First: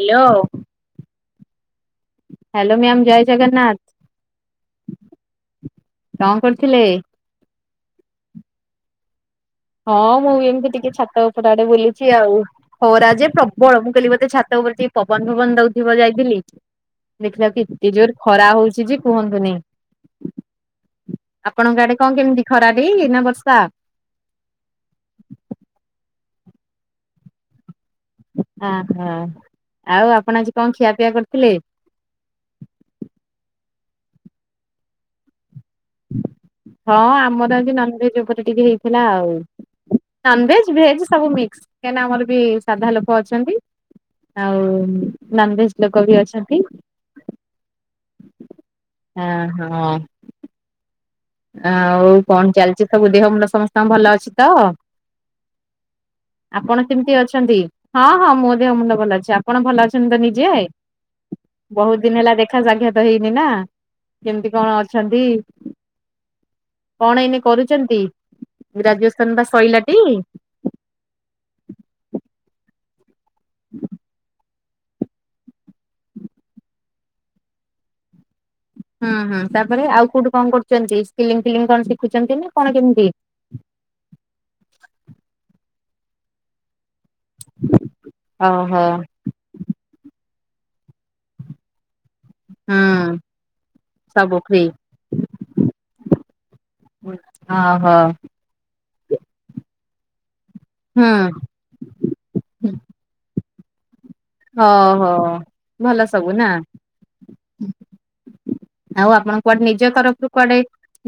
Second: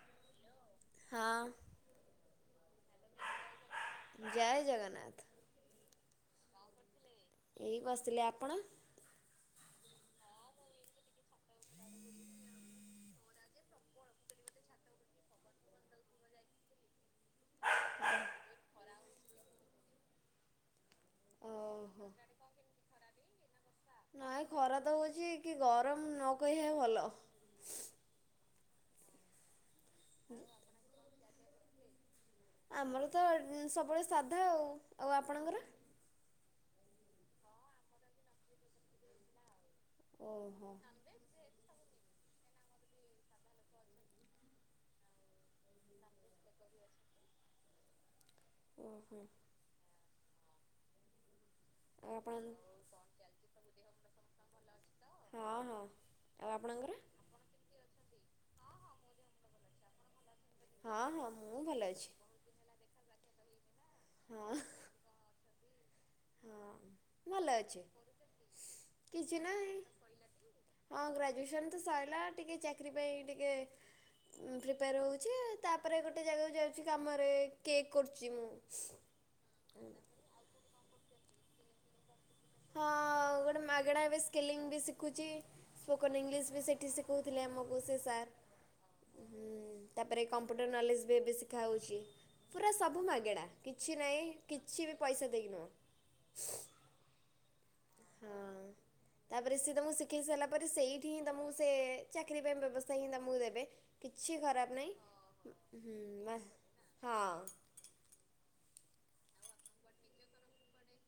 Hello. ହଁ। Hello ma'am ଜୟ ଜଗନ୍ନାଥ। ଜୟ ଜଗନ୍ନାଥ। କଣ କରୁଥିଲେ? ଏଇ ବସିଥିଲି। ଆପଣ? ହଁ ମୁଁ ଏମିତି ଟିକେ ଛାତ ଉପରଆଡେ ବୁଲିଛି ଆଉ। ଖରା ଯେ ପ ବଳ ମୁଁ କହିଲି ଗୋଟେ ଛାତ ଉପରେ ଟିକେ ପବନ ଫବନ ଦଉଥିବ ଯାଇଥିଲି ଦେଖିବାକି ଜୋର ଖରା ହଉଛି ଯେ କୁହନ୍ତୁନି। ଆପଣଙ୍କ ଆଡେ ଓହୋ କଣ କେମିତି ଖରା ଡେଇଁ ନା ବର୍ଷା? ନାଇଁ ଖରା ତ ହୋଉଛି କି ଗରମ ନ କହିବା ଭଲ। ଅହୋ ଆଉ ଆପଣ ଆଜି କଣ ଖିଆ ପିଆ କରିଥିଲେ? ଆମର ତ ସବୁବେଳେ ସାଧା ଆଉ। ଆଉ ଆପଣଙ୍କର? ହଁ ଆମର ଆଜି ନନ୍ଭେଜ ଉପରେ ଟିକେ ହେଇଥିଲା ଆଉ। ଓହୋ ନନଭେଜ ଭେଜ ସବୁ ମିକ୍ସ କାହିଁନା ଆମର ବି ସାଧା ଲୋକ ଅଛନ୍ତି। ଆଉ ନନଭେଜ ଲୋକ ବି ଅଛନ୍ତି। ହଁ ଓହୋ ହଁ। ଆଉ କଣ ଚାଲିଛି ସବୁ ଦେହ ମୁଣ୍ଡ ସମସ୍ତଙ୍କ ଭଲ ଅଛି ତ? ହଁ ହଁ। ଆଉ ଆପଣ ଆପଣଙ୍କର କେମିତି ଅଛନ୍ତି? ହଁ ହଁ ମୋ ଦେହ ମୁଣ୍ଡ ଭଲ ଅଛି ଆପଣ ଭଲ ଅଛନ୍ତି ତ ନିଜେ ହଁ ହଁ ମୁଁ ଭଲ ବହୁତ ଅଛି ଦିନ ହେଲା ଦେଖ ଖା ସାଖ୍ୟାତ ହେଇନି ନା କେମତି ହଁ। କଣ ଅଛନ୍ତି? ହଁ। କଣ ଏଇନେ ଭଲ ଅଛି। କରୁଛନ୍ତି ଗ୍ରାଜୁଏସନ କିଛି ବା ନାହିଁ ସରିଲାଟି? ହଁ ଗ୍ରାଜୁଏସନ୍ ତ ସରିଲା ଟିକେ ଚାକିରି ପାଇଁ ଟିକେ ହୁଁ ପ୍ରିପେୟାର ହେଉଛି ତା ପରେ ଗୋଟେ ଜାଗାକୁ ଯାଉଛି କାମରେ କେକ୍ କରୁଛି ମୁଁ। ହୁଁ ହୁଁ ତାପରେ ଆଉ କୋଉଠି କଣ କରୁଛନ୍ତି ସିଲିଙ୍ଗ ଫିଲିଙ୍ଗ କଣ ଶିଖୁଛନ୍ତି ନା? କଣ ହଁ କେମିତି? ଗୋଟେ ମାଗେଣା ଏବେ ସ୍କିଲିଙ୍ଗ ବି ଶିଖୁଛି ସ୍ପୋକନ ଇଂଲିଶ ବି ସେଠି ଶିଖ କହୁଥିଲେ ଆମକୁ ସେ ସାର୍। ଓହୋ ହୁଁ ତାପରେ କମ୍ପ୍ୟୁଟର ନଲେଜ ବି ଏବେ ଶିଖାହୋଉଛି। ପୁରା ସବୁ ହୁଁ ମାଗେଣା କିଛି ନାହିଁ ସବୁ ଫ୍ରି କିଛି ବି ପଇସା ଦେଇକି ନୁହଁ। ଓହୋ। ହଁ ତାପରେ ସିଏ ତମକୁ ଶିଖେଇ ସାରିଲା ପରେ ହୁଁ ସେଇଠି ହିଁ ତମକୁ ସେ ଚାକିରୀ ପାଇଁ ବ୍ୟବସ୍ଥା ହିଁ ତମକୁ ଦେବେ। କିଛି ଖରାପ ନାହିଁ ଓହୋ ଭଲ ହୁଁ ସବୁ ବା ନା? ହଁ। ଆଉ ଆପଣ କୁଆଡେ ନିଜ ତରଫରୁ କୁଆଡେ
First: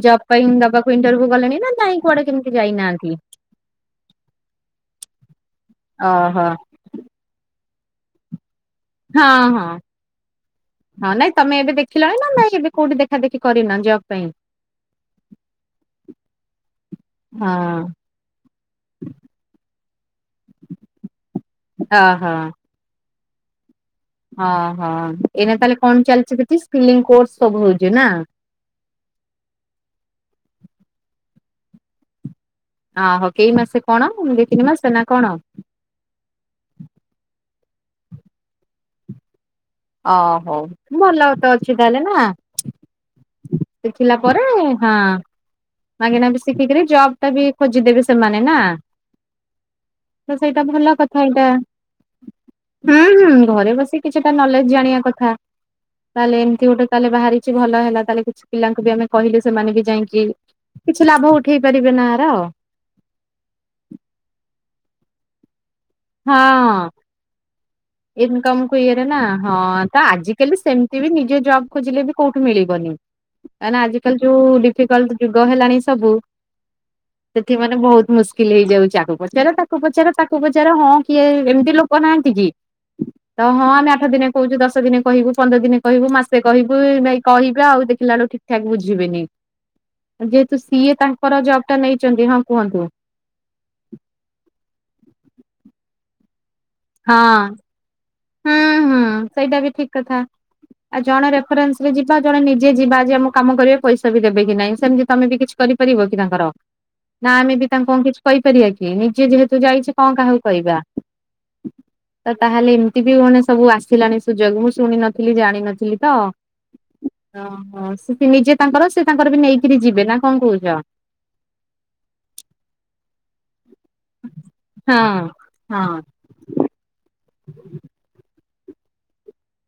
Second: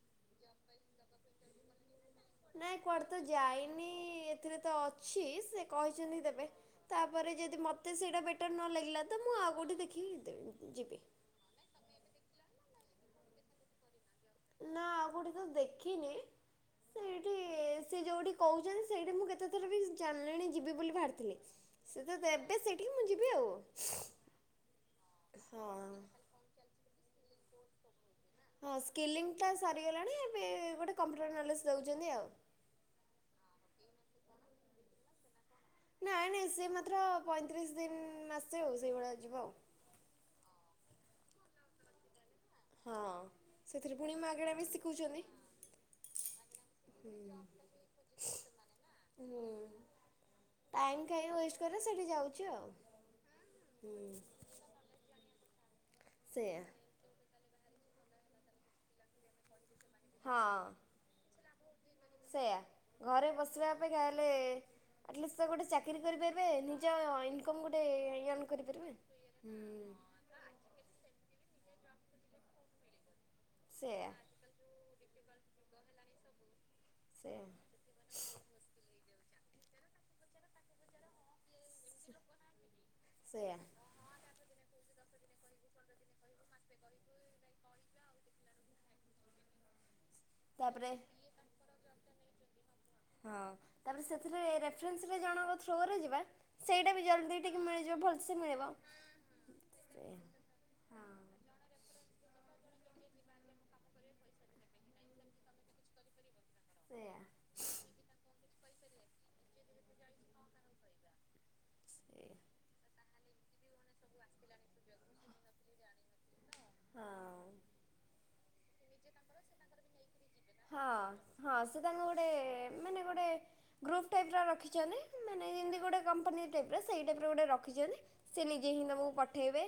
ଜବ୍ ପାଇଁ ଦବାକୁ ଇଣ୍ଟରଭ୍ୟୁ ଗଲେଣି ନା ନାହିଁ? ନାଇଁ କୁଆଡେ ତ ଯାଇନି ଏଥିରେ ତ ଅଛି ସେ କହିଛନ୍ତି ଓହୋ ଦେବେ। ତା ପରେ ଯଦି ମୋତେ ସେଇଟା ବେଟର୍ ନ ଲାଗିଲା ତ ମୁଁ ହଁ ଆଉ ହଁ କୋଉଠି ଦେଖିକି ଦିବି ଯିବି। ହଁ ନାଇଁ ତମେ ଏବେ ଦେ ଖିଲଣି ନା ନାହିଁ ଏବେ କୋଉଠି ଦେଖା ଦେଖି କରିନ ଜବ୍ ପାଇଁ। ନା ଆଉ କୋଉଠି ତ ଦେଖିନି ସେଇଠି ହଁ ସେ ଯୋଉଠି କହୁଛନ୍ତି ସେଇଠି ମୁଁ କେ କେତେଥର ବି ଜାଣିଲେଣି ଯିବେ ବୋଲି ବାହାରିଥିଲି ସେ ତ ଓହୋ ଦେବେ ସେଇଠି ମୁଁ ଯିବି ଆଉ। ହଁ ହଁ ଏଇନା ତାହଲେ ହଁ। କଣ ଚାଲିଛି ସେଠି ସ୍କିଲିଂ କୋର୍ସ ସବୁ ହଉଛି ନା। ହଁ ସ୍କିଲିଂଟା ସରିଗଲାଣି ଏବେ ଗୋଟେ କମ୍ପ୍ୟୁଟର ନଲେଜ୍ ଦଉଛନ୍ତି ଆଉ। ଅହୋ କେଇ ମାସେ କଣ ଦି ତିନି ମାସେ ନା କଣ? ନାଇଁ ନାଇଁ ସେ ମାତ୍ର ପଇଁତିରିଶି ଦିନ ମାସେ ଆଉ ସେଇଭଳିଆ ଯିବ ଆଉ। ଅ ହଉ ଭଲ ତ ଅଛି ତାହେଲେ ନା। ହଁ ସେଥିରେ ଶିଖିଲା ପୁଣି ପରେ ମାଗଣା ବି ହଁ ଶିଖଉଛନ୍ତି। ମାଗେଣା ବି ଶିଖିକରି ଜବ୍ ଟା ବି ଖୋଜିଦେବେ ସେମାନେ ନା। ହୁଁ ତ ସେଇଟା ଭଲ ଟାଇମ୍ କଥା କାହିଁ ଏଇଟା, ୱେଷ୍ଟ କରେ ସେଇଠି ଯାଉଛି ଆଉ ହିଁ ହୁଁ ଘରେ ବସି ହୁଁ। କିଛିଟା ନ ଜାଣିବା କଥା ତାହେଲେ ସେଇଆ ଏମିତି ଗୋଟେ ତାହେଲେ ବାହାରିଛି ଭଲ ହେଲା, ତାହେଲେ କିଛି ପିଲାଙ୍କୁ ବି ଆମେ କହିଲେ ସେମାନେ ବି ଯାଇକି ହଁ। କିଛି ଲାଭ ଉଠେଇ ପାରିବେ ନା। ଆର ହଁ। ସେୟା ଘରେ ବସିବା ଅପେକ୍ଷା ହେଲେ ଆର୍ଟଲିଷ୍ଟ ଗୋଟେ ଚାକିରୀ କରିପାରିବେ ନିଜ ଇନକମ୍ ଗୋଟେ ୟନ୍ କରିପାରିବେ। ଆଜି କାଲି ସେମିତି ବି ନିଜେ ଜବ୍ ଖୋଜିଲେ ବି କୋଉଠୁ ମିଳିବନି, କାହିଁକି ନା ଆଜି ସେଇଆ କାଲି ଯୋଉ ଡି ଡିଫିକଲ୍ଟ ଯୁଗ ହେଲାଣି ସବୁ ସେଇଆ ସେଠି ମାନେ ବହୁତ ମୁସ୍କିଲ ହେଇଯାଉଛି ଆକୁ ପଚାର ତାକୁ ଆକୁ ପଚାର ତାକୁ ପଚାର ହଁ କିଏ ଏମିତି ଲୋକ ନାହାନ୍ତି, କି ତ ସେଇଆ ହଁ ଆମେ ଆଠ ଦିନେ କହୁଛୁ ଦଶ ଦିନେ କହିବୁ ପନ୍ଦର ଦିନେ କହିବୁ ମାସେ କହିବୁ ନାଇ କହିବା ଆଉ ଦେଖିଲା ବେଳୁ ଠିକ ଠାକ ବୁଝିବେନି। ଯେହେତୁ ସିଏ ତାପରେ ତାଙ୍କର ଜବ ଟା ନେଇଛନ୍ତି ହଁ କୁହନ୍ତୁ। ହଁ ତାପରେ ସେଥିରେ ରେଫରେନ୍ସ ରେ ଜଣଙ୍କ ଥ୍ରୋ ରେ ଯିବା ସେଇଟା ବି ଜଲଦି ହଁ ଟିକ ମି ଯୋଉ ଭଲସେ ହୁଁ ମିଳିବ, ହୁଁ ସେଇଟା ବି ଠିକ ଏୟା। କଥା। ଆଉ ଜଣେ ରେଫରେନ୍ସ ରେ ଯିବା ଜଣେ ନିଜେ ଯିବା ଯେ ଆମ କାମ କରିବା ପଇସା ବି ଦେବେ କି ନାହିଁ ସେମିତି ତମେ ବି କିଛି କରିପାରିବ କି ତାଙ୍କର। ସେଇଆ। ନା ଆମେ ବି ତାଙ୍କୁ କଣ କିଛି କହିପାରିବା କି ନିଜେ ଯେହେତୁ ଯାଇଛି କଣ କାହାକୁ କହିବା। ତ ତାହେଲେ ଏମିତି ବି ମାନେ ସବୁ ଆସିଲାଣି ସୁଯୋଗ ମୁଁ ଶୁଣି ନଥିଲି, ଜାଣିନଥିଲି ତ। ହଁ ଓହୋ ସେ ନିଜେ ତାଙ୍କର ସେ ତାଙ୍କର ବି ନେଇକିରି ଯିବେ ନା କଣ କହୁଛ ହଁ ହଁ ସେ ତାଙ୍କୁ ଗୋଟେ ମାନେ ଗୋଟେ ଗ୍ରୁପ ଟାଇପ ରଖିଛନ୍ତି, ହଁ। ମାନେ ଏମିତି ଗୋଟେ ହଁ। କମ୍ପାନୀ ଟାଇପ୍ ର ସେଇ ଟାଇପ ଗୋଟେ ରଖିଛନ୍ତି। ସେ ନିଜେ ହିଁ ତମକୁ ପଠାଇବେ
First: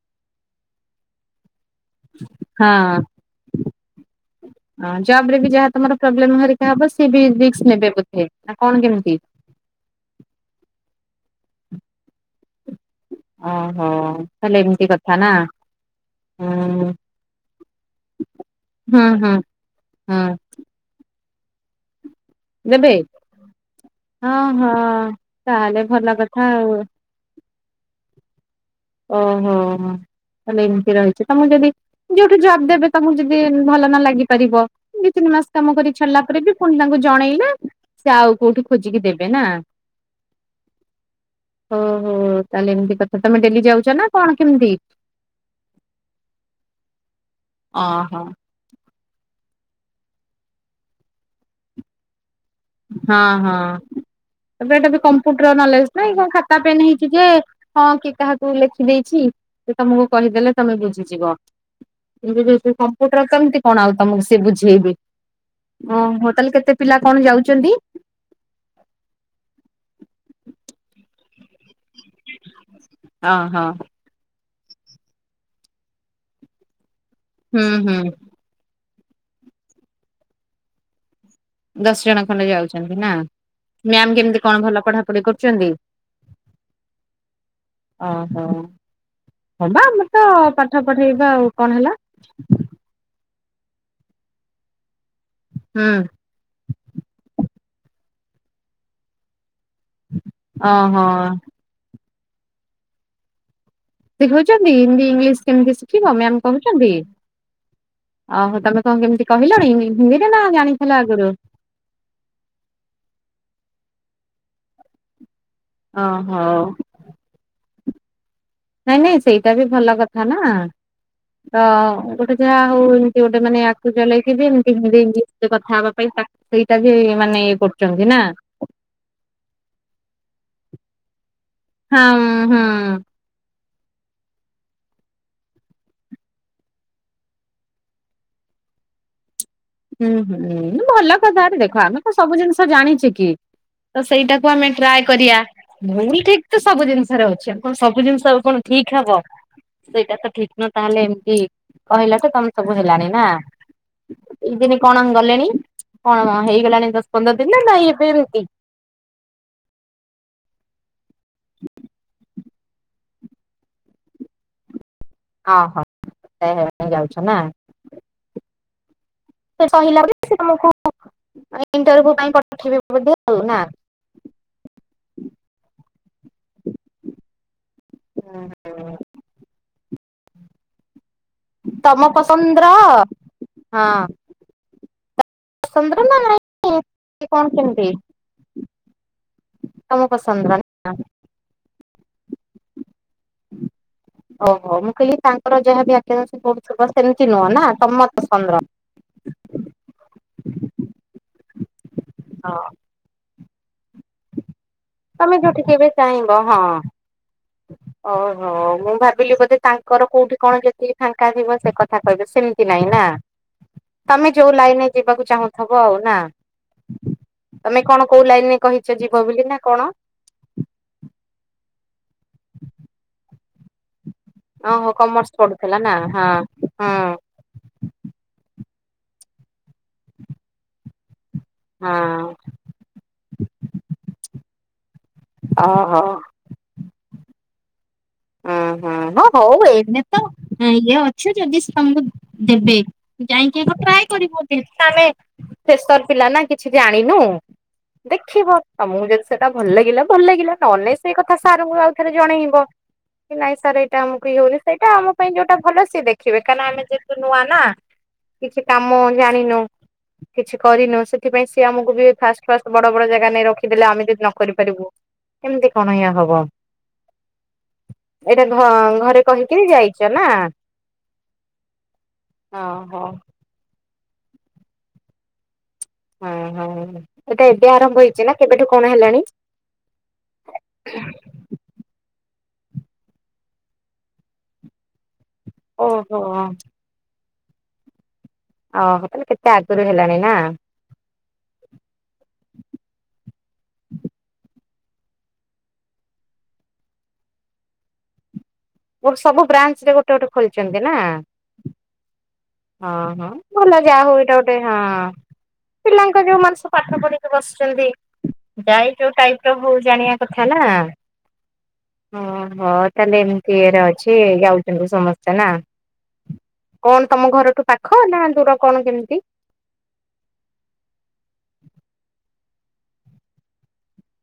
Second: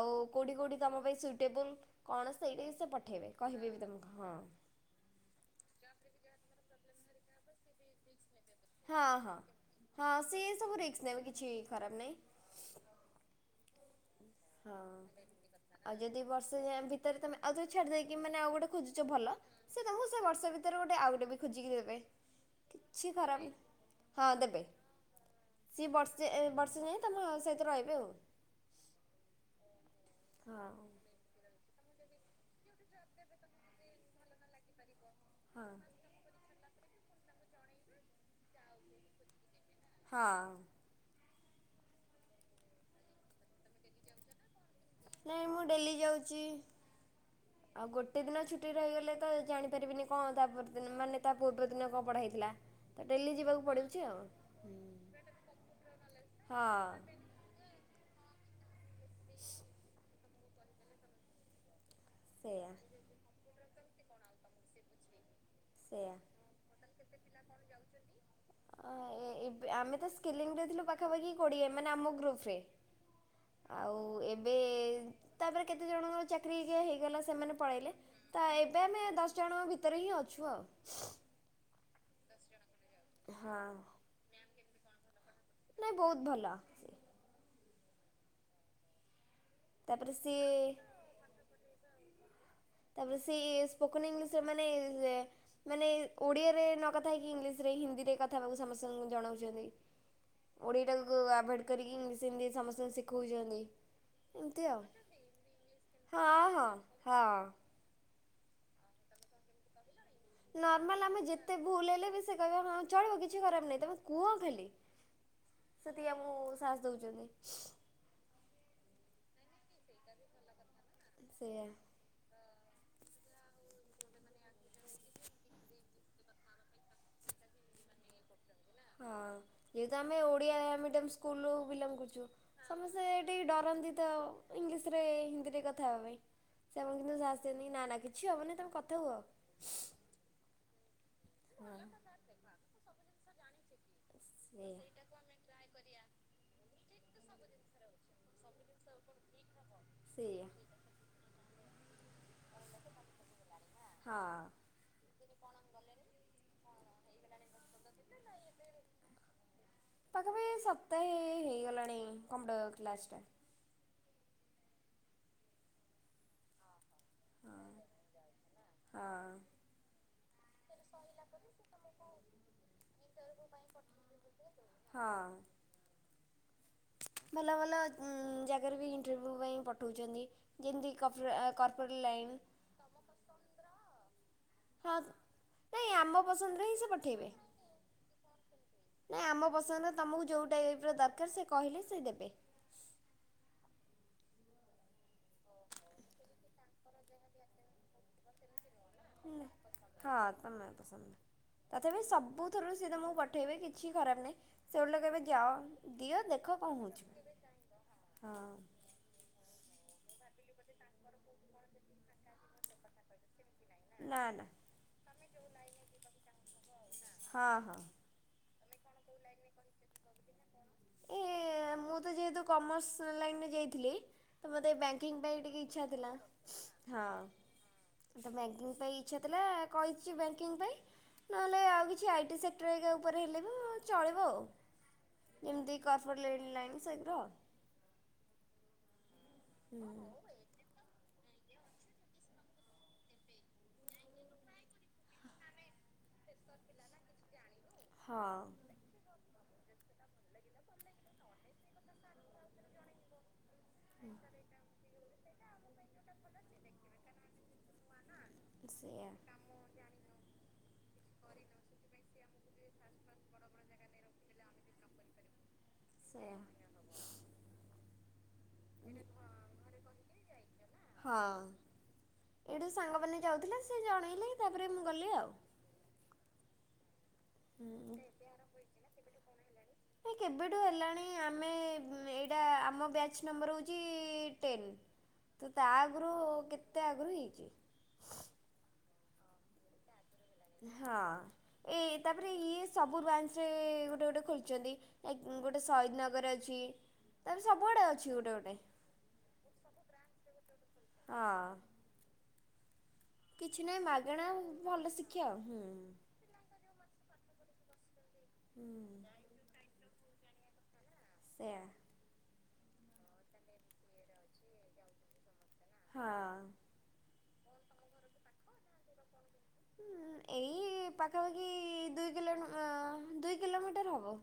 ଆଉ କୋଉଠି କୋଉଠି ତୁମ ପାଇଁ ସୁଇଟେବୁଲ୍ କଣ ସେଇଟିକି ସେ ପଠାଇବେ, କହିବେ ବି ତମକୁ ହଁ। ହଁ ଜବ ରେ ବି ଯାହା ତମର ପ୍ରୋବ୍ଲେମ ହରିକା ହବ ସି ବି ରିକସ ନେବେ ବୋଧେ? ନା କଣ ହଁ କେମିତି? ହଁ ହଁ ସେ ସବୁ ରିକସ ନେବେ କିଛି ଖରାପ ନାହିଁ। ଓହୋ ତାହଲେ ହଁ ଏମିତି କଥା ନା। ଆଉ ଯଦି ହୁଁ ବର୍ଷେ ଯାଏ ଭିତରେ ତମେ ଆଉ ଥରେ ଛାଡ଼ି ଦେଇକି ମାନେ ଆଉ ଗୋଟେ ହୁଁ ଖୋଜୁଛ ହୁଁ ଭଲ ସିଏ ତମକୁ ସେ ହୁଁ ବର୍ଷ ଭିତରେ ଗୋଟେ ଆଉ ଗୋଟେ ବି ଖୋଜିକି ଦେବେ। ଦେବେ କିଛି ଖରାପ ହଁ ଦେବେ ତାହେଲେ ସିଏ ଭଲ ବର୍ସେ କଥା ଆଉ ବର୍ଷେ ଯାଏଁ। ତମ ସହିତ ରହିବେ ଆଉ। ଓହୋ ହୋ ତାଲେ ହଁ। ଏମିତି ରହିଛି ତମକୁ ଯଦି ଯୋଉଠି ଜବ୍ ଦେବେ ତମକୁ ଯଦି ଭଲ ନ ଲାଗି ପାରିବ ଦି ତିନି ମାସ ହଁ କାମ କରି ଛାଡ଼ିଲା ପରେ ବି ପୁଣି ତାଙ୍କୁ ଜଣେଇଲେ ସେ ଆଉ କୋଉଠି ଖୋଜିକି ଦେବେ ନା ହଁ ଓହୋ ତାହଲେ ଏମିତି କଥା ତମେ ଡେଲି ଯାଉଛ ନା କଣ କେମିତି? ନାଇଁ ମୁଁ ଡେଲି ଯାଉଛି, ଆଉ ଗୋଟେ ଓହୋ ଦିନ ଛୁ ଛୁଟି ରହିଗଲେ ତ ଜାଣିପାରିବିନି କଣ ତା ପର ମାନେ ତା ପୂର୍ବ ଦିନ କଣ ପଢା ହେଇଥିଲା। ତ ହଁ ଡେଲି ହଁ ଯିବାକୁ ପଡ଼ୁଛି ଆଉ। ତାପରେ ଏଇଟା ବି କମ୍ପ୍ୟୁଟର ନଲେଜ ନାଁ ଖାତା ପେନ୍ ହେଇଛି ହଁ ଯେ ହଁ କି କାହା ତୁ ଲେଖିଦେଇଛି, ସେ ତମକୁ କହିଦେଲେ ତମେ ବୁଝିଯିବ। ସେଇଆ [unintelligible] କମ୍ପୁଟର କେମିତି କଣ ଆଉ ତମକୁ ସିଏ ବୁଝେଇବେ। ସେୟା। ଓହୋ ତାହେଲେ କେତେ ପିଲା କଣ ଯାଉଛନ୍ତି? ଅ ଏବେ ଆମେ ତ ସ୍କିଲିଂରେ ଥିଲୁ ବା ପାଖପଖି କୋଡିଏ ମାନେ ଆମ ଗ୍ରୁପରେ, ଓହୋ ଆଉ ଏ ବେ ତାପରେ କେତେଜଣଙ୍କ ଚାକିରୀ କା ହେଇଗଲା ସେମାନେ ହୁଁ ପଳେଇଲେ। ହୁଁ ତ ଏବେ ଆମେ ଦଶ ଜଣଙ୍କ ଭିତରେ ହିଁ ଅଛୁ ଆଉ। ଦଶ ଜଣ ଖଣ୍ଡେ ଯାଉଛନ୍ତି ନା, ହଁ। ମ୍ୟାମ୍ କେମ୍ତି କଣ ଭଲ ପଢାପଢି କରୁ ଛନ୍ତି, ନାଇଁ ବହୁତ ଭଲ। ଓହୋ। ହଁବା ଆମର ତାପରେ ତ ସିଏ ପାଠ ପଢେଇବା ଆଉ, କଣ ହେଲା? ତାପରେ ସେ ସ୍ପୋକନ୍ ଇଂଲିଶରେ ମାନେ-ମାନେ ହୁଁ। ଓଡ଼ିଆରେ ନକଥା ହେଇକି ଇଂଲିଶରେ ହିନ୍ଦୀରେ କଥା ହବାକୁ ସମସ୍ତଙ୍କୁ ଜଣାଉଛନ୍ତି। ଓହୋ ଓଡ଼ିଆଟାକୁ ଆଭଏଡ୍ କରିକି ଇଂଲିଶ ହିନ୍ଦୀ ସମସ୍ତଙ୍କୁ ଶିଖଉଚନ୍ତି। ଏମ୍ତି ଶିଖଉଛନ୍ତି ଆଉ, ହିନ୍ଦୀ ଇଂଲିଶ କେମିତି ଶିଖିବ ମ୍ୟାମ କହୁଛନ୍ତି? ହଁ-ହଁ-ହଁ। ଓହୋ ତମେ କଣ କେମ୍ତି କହିଲଣି? ହିନ୍ଦୀରେ ନା ଜାଣିଥିଲ ନର୍ମାଲ୍ ଆମେ ଆଗରୁ? ଯେତେ ଭୁଲ୍ ହେଲେ ବି ସେ କହିବେ ହଁ ଚଳିବ କିଛି ଖରାପ୍ ନାହିଁ ତମେ କୁହ ଖାଲି। ସେତିକି ଆମୁକୁ ଓହୋ ସାହସ୍ ଦଉଚନ୍ତି। ନାଇଁ-ନାଇଁ ସେଇଟା ବି ଭଲ କଥା ନା, ସେଇଆ ତ ଗୋଟେ ଯାହା ହଉ ଏମ୍ତି ଗୋଟେ ମାନେ ଆକୁ ଚଲେଇକି ବି ଏମ୍ତି ହିନ୍ଦୀ ଇଂଲିଶରେ କଥା ହବା ପାଇଁ ତା ସେଇଟା ବି ମାନେ ଇଏ କରୁଚନ୍ତି ନା? ହଁ ଯେହେତୁ ଆମେ ଓଡ଼ିଆ ମିଡିୟମ୍ ସ୍କୁଲୁ ରୁ ବିଲଙ୍ଗ ହଁ କରୁଚୁ, ହୁଁ ସମସ୍ତେ ଟିକେ ଡରନ୍ତି ତ ଇଂଲିଶ୍ ରେ ହିନ୍ଦୀରେ କଥା ହବା ପାଇଁ। ସେ ଆମକୁ କିନ୍ତୁ ସାହସ ଦିଅନ୍ତି ନା-ନା କିଛି ହବନି ତମେ କଥା ହୁଅ। ହୁଁ-ହୁଁ ଭଲ କଥା, ଆରେ ଦେଖ ହଁ। ଆମେ କଣ ସବୁ ଜିନିଷ ଜାଣିଚେ କି। ତ ସେଇଟାକୁ ଆମେ ସେଇଆ। ଟ୍ରାଏ କରିଆ, ଭୁଲ୍ ଠିକ୍ ତ ସବୁ ଜିନିଷରେ ଅଛି ଆଉ କଣ ସବୁ ଜିନିଷ ଆଉ କଣ ଠିକ୍ ହବ, ସେଇଟା ତ ସେଇଆ। ଠିକ୍ ନ ତାହେଲେ ଏମ୍ତି କହିଲା ଠୁ ତମ ସବୁ ହେଲାଣିି ନା? ହଁ କେଇ ଦିନି କଣ ଗଲେଣି, କଣ ହେଇଗଲାଣି ଦଶ ପନ୍ଦର ଦିନ ନା ନାଇଁ ଏବେ ଏମ୍ତି? ପାଖାପାଖି ସପ୍ତାହେ ହେଇଗଲାଣି କମ୍ପଟର କ୍ଲାସ୍ ଟା। ଆହୋ [unintelligible] ଯାଉଛ ନା? ହଁ। [unintelligible] ପରେ ସେ ତମକୁ ଇଣ୍ଟର୍ଭ୍ୟୁ ପାଇଁ ପଠେଇବେ ବୋଧେ ଆଉ ନା? ହଁ। ଭଲ-ଭଲ ଉଁ ଜାଗାରେ ବି ଇଣ୍ଟରଭ୍ୟୁ ପାଇଁ ପଠଉଚନ୍ତି ଯେମ୍ତି କପ୍ର କର୍ପୋରେଟ୍ ଲାଇନ୍। ରହ ହଁ। ହାକ୍, ନାଇଁ ପସନ୍ଦର ନା ଆମ ପସନ୍ଦରେ ହିଁ ନାଇଁ ସେ ପଠେଇବେ। କଣ କେମିତି ନାଇଁ ଆମ ପସନ୍ଦ ତମ ତମକୁ ଯୋଉ ପସନ୍ଦର ଟାଇପ୍ ନା? ର ଦରକାର୍ ସେ କହିଲେ ସେ ଦେବେ। [inaudible] ଓହୋ ମୁଁ କହିଲି ତାଙ୍କର ଯାହାବି [unintelligible] ପଡୁଥିବ ସେମ୍ତି ନୁହଁ ନା ତମ ପସନ୍ଦର? ହଁ ତମ ପସନ୍ଦ ର। ତଥାପି ହଁ। ସବୁଥରୁ ସିଏ ତମୁକୁ ପଠେଇବେ କିଛି ଖରାପ୍ ନାହିଁ। ସେ ଓଲଟା କହିବେ ତମେ ଯୋଉଠି କେବେ ଯାଅ ଦିଅ ଚାହିଁବ ଦେଖ ହଁ କଁ ହେଉଛି। [unintelligible] ମୁଁ ଭାବିଲି ବୋଧେ ତାଙ୍କର କୋଉଠି କଣ ଯେତିକି ଫାଙ୍କା ଥିବ ସେ କଥା କହିବେ, ସେମ୍ତି ନାଇଁ ନା? ନା ତମେ ନା ଯୋଉ ଲାଇନ୍ ରେ ଯିବାକୁ ଚାହୁଁଥବ ଆଉ ନା, ହଁ ତମେ ହଁ। କଣ କୋଉ ଲାଇନ୍ ରେ କହିଚ ଯିବ ବୋଲି ନା କଣ? ଏ ମୁଁ ତ ଯେହେତୁ କମର୍ସ ଲାଇନ୍ ରେ ଯାଇଥିଲି। ତ ମତେ ଓହୋ ବ୍ୟାଙ୍କିଙ୍ଗ କମର୍ସ ପାଇଁ ଟିକେ ପଢୁଥିଲା ଇଛା ନା ଥିଲା ହଁ ହଁ। ତ ବ୍ୟାଙ୍କିଙ୍ଗ ପାଇଁ ଇଚ୍ଛା ଥିଲା କହିଛି ବ୍ୟାଙ୍କିଙ୍ଗ ପାଇଁ, ନହେଲେ ଆଉ କିଛି ହଁ ଆଇଟି ସେ କ୍ଟର [unintelligible] ଉପରେ ହେଲେବି ହଁ ଚଳିବ ଆଉ। ଏମ୍ତି ଓହୋ। [unintelligible] ଲାଇନ୍ [unintelligible] ହୁଁ ହଁ ହଉ ଏଇନେ ତ ଇଏ ଅଛି ଯଦି [unintelligible] ଦେବେ। ଯାଇଁକି ଆଗ ଟ୍ରାଏ କରିବ, ଆମେ ଫେସର ପିଲା ନା କିଛି ଜାଣିନୁ। ହଁ ଦେଖିବ? ତମକୁ ଯଦି ସେଟା ଭଲ ଲାଗିଲା ଭଲ ଲାଗିଲା ନହେଲେ ସେଇ କଥା ସାରଙ୍କୁ ଆଉଥରେ ଜଣେଇବ କି ନାଇଁ? ସାର୍ ଏଇଟା ଆମକୁ ଇଏ ହଉନି ସେଇଟା ଆମ ପାଇଁ ଯୋଉଟା ଭଲ ସିଏ ଦେଖିବେ କାହିଁକ ନା ଆମେ ଯେହେତୁ ନୂଆ ନା କିଛି କାମ ସେଇଆ ଜାଣିନୁ? କିଛି କରିନୁ ସେଥିପାଇଁ ସିଏ ଆମକୁ ବି ଫାଷ୍ଟ ଫାଷ୍ଟ ବଡ ବଡ ଜାଗା ନେଇ ରଖିଦେଲେ ଆମେ ଯଦି ନ କରିପାରିବୁ? କେମତି କଣ ଇଏ ସେଇଆ ହବ? ଏଇଟା ଘ ଘରେ କହିକିରି ଯାଇଛ ନା? ହଁ। ଏଇଠୁ ଓହୋ। ସାଙ୍ଗମାନେ ଯାଉଥିଲେ ସେ ଜଣେଇଲେ ତାପରେ ମୁଁ ଗଲି ଆଉ ହଁ ହଁ। ଏଟା ଏବେ ଆରମ୍ଭ ହେଇଛି ନା କେବେଠୁ କଣ ହେଲାଣି? ଏ କେବେଠୁ ହେଲାଣି ଆମେ ଏଇଟା ଆମ ବ୍ୟାଚ୍ ନମ୍ବର ହେଉଛି ଟେନ୍। ତ ତା ଆଗରୁ ଓହୋ। କେତେ ଆଗରୁ ହେଇଛି? ଓ ତାହଲେ କେତେ ଆଗରୁ ହେଲାଣି ନା। ହଁ ଏ ତାପରେ ଇଏ ସବୁ ବ୍ରାଞ୍ଚରେ ଗୋଟେ ଗୋଟେ ଖୋଲିଛନ୍ତି। ଗୋଟେ ସହୀଦନଗର ଅଛି ତାପରେ ସବୁ ଆଡେ ଅଛି ଗୋଟେ ଗୋଟେ ମୋର ସବୁ ବ୍ରାଞ୍ଚରେ ଗୋଟେ ଗୋଟେ ଖୋଲିଛନ୍ତି ନା? ହଁ। ହଁ ହଁ କିଛି ଭଲ ନାହିଁ ଯାହା ହଉ ମାଗଣା ଏଇଟା ଗୋଟେ ହଁ ଭଲ ଶିକ୍ଷା ଆଉ ହୁଁ ପିଲାଙ୍କ ଯୋଉ ମଣିଷ ପାଠ ପଢିକି ବସିଛନ୍ତି ହୁଁ ଯାଇ ଯୋଉ ଟାଇପର ହଉ ଜାଣିବା କଥା ନା? ସେୟା। ଓହୋ ତାହେଲେ ଏମିତି ଇଏରେ ଅଛି ଯାଉଥିଲୁ ସମସ୍ତେ ନା? ହଁ। କଣ ତମ ଘରଠୁ ପାଖ ନା ଦୂର କଣ କେମିତି? ଏଇ ପାଖାପାଖି ଦୁଇ କ ଦୁଇ କିଲୋମିଟର ହବ।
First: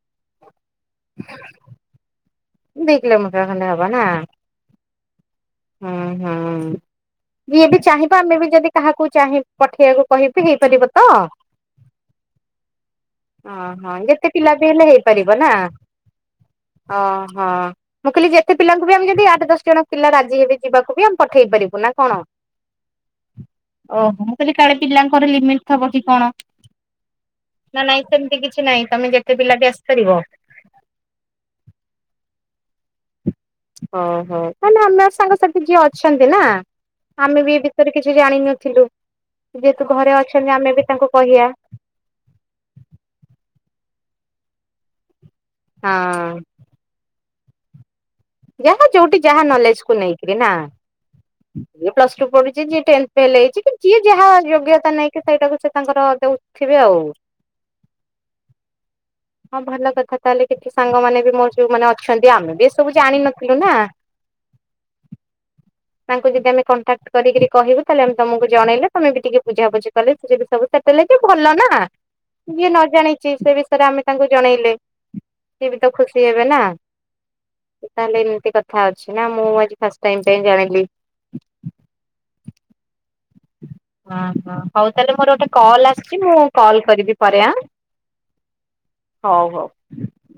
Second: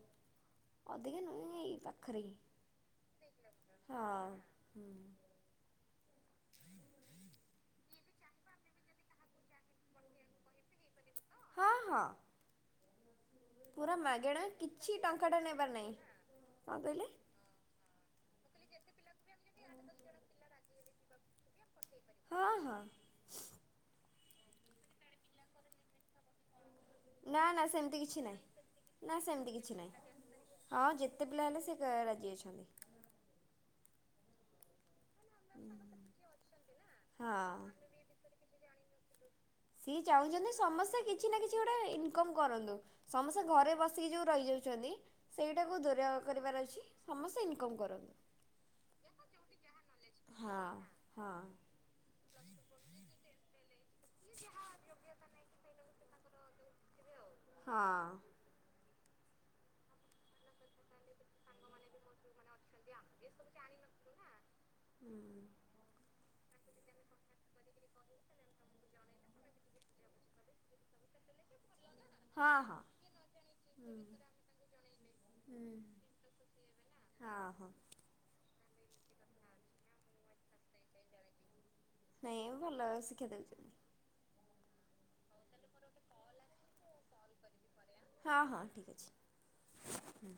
ଅଧିକା ନୁଏ ଏଇ ପାଖରେ ହି ଦୁଇ କିଲୋମିଟର ଖଣ୍ଡେ ହେବ ନା? ହୁଁ। ହୁଁ ହୁଁ ଯିଏ ବି ଚାହିଁ ଆମେ ବି ଯଦି କାହାକୁ ଚାହିଁ ପଠେଇବାକୁ କହିବି ହେଇପାରିବ ତ? ହଁ ହଁ। ଓହୋ ପୁରା ଯେତେ ମାଗେଣା ପିଲା ବି ହେଲେ କିଛି ହେଇପାରିବ ଟଙ୍କାଟା ନା ନେବାର ନାହିଁ। କଣ ଓ କହିଲେ ହଁ ମୁଁ କହିଲି ଯେତେ ପିଲାଙ୍କୁ ବି ଆମେ ଯଦି ଆଠ ଦଶ ଜଣ ପିଲା ରାଜି ହେି ଯିବାକୁ ବି ଆମେ ପଠେଇ ପାରିବୁ? କଣ ହଁ ହଁ ନା କାଳେ ପିଲାଙ୍କର ଲିମିଟ ଥିବ କି କଣ? ନା ନା ସେମିତି ନାଇଁ କିଛି ତମେ ନାହିଁ ନା ଯେତେ ପିଲା ସେମିତି ବି କିଛି ଆସିପାରିବ ନାହିଁ। ହଁ ଯେତେ ପିଲା ହେଲେ ସେ ରାଜି ଅଛନ୍ତି। ଓହୋ। କିଛି ଜାଣିନଥିଲୁ ହଁ ଯେହେତୁ ସିଏ ଘରେ ଚାହୁଁଛନ୍ତି ଅଛନ୍ତି ଆମେ ବି ସମସ୍ତେ ତାଙ୍କୁ କିଛି ନା କହିଆ? କିଛି ଗୋଟେ ଇନକମ କରନ୍ତୁ ସମସ୍ତେ ଘରେ ବସିକି ଯୋଉ ରହିଯାଉଛନ୍ତି। ସେଇଟାକୁ ଦୂର ହଁ। କରିବାର ଅଛି ସମସ୍ତେ ଇନକମ୍ କରନ୍ତୁ। ଯାହା ଯୋଉଠି ଯାହା ନଲେଜକୁ ନେଇକରି ନା। ହଁ ହଁ ଯିଏ ପ୍ଲସ ଟୁ ପଢୁଛି ଯିଏ ଟେନ୍ଥ ଫେଲ ହେଇଛି କି ଯିଏ ଯାହା ଯୋଗ୍ୟତା ନେଇକି ସେଇଟାକୁ ତାଙ୍କର ଦେଉଥିବେ ଆଉ ହଁ। ହଁ ଭଲ କଥା ତାହେଲେ କିଛି ସାଙ୍ଗମାନେ ବି ମୋର ଯୋଉ ମାନେ ଅଛନ୍ତି ଆମେ ବି ଏସବୁ ଜାଣିିନଥିଲୁ ନା। ହୁଁ। ତାଙ୍କୁ ଯଦି ଆମେ କଣ୍ଟାକ୍ଟ କରିକି କହିବୁ ତାହେଲେ ଆମେ ତମକୁ ଜଣେଇଲେ ତମେ ବି ଟିକେ ବୁଝାବୁଝି କଲେ ସେ ଯଦି ସବୁ ବୋଲିଲେ କି ଭଲ ନା ହଁ କିଏ ହଁ। ନ ଜାଣିଛି ସେ ବିଷୟରେ ହୁଁ। ଆମେ ତାଙ୍କୁ ଜଣେଇଲେ ହୁଁ। ସେ ସିଏ ବି ତ ଖୁସି ହେବେ ନା? ହଁ ହଁ ତାହଲେ ଏମିତି କଥା ଅଛି ନା, ମୁଁ ଆଜି ଫାଷ୍ଟ ଟାଇମ୍ ପାଇଁ ଜାଣିଲି। ନାଇଁ ଭଲ ଶିକ୍ଷା ଦେଉଛନ୍ତି। ଓହୋ ହଉ ତାହେଲେ ମୋର ଗୋଟେ କଲ ଆସିଛି ମୁଁ କଲ୍ କରିବି ପରେ ଆଁ। ହଁ ହଁ ଠିକ୍ ହଉ ହଉ। ଅଛି ହୁଁ।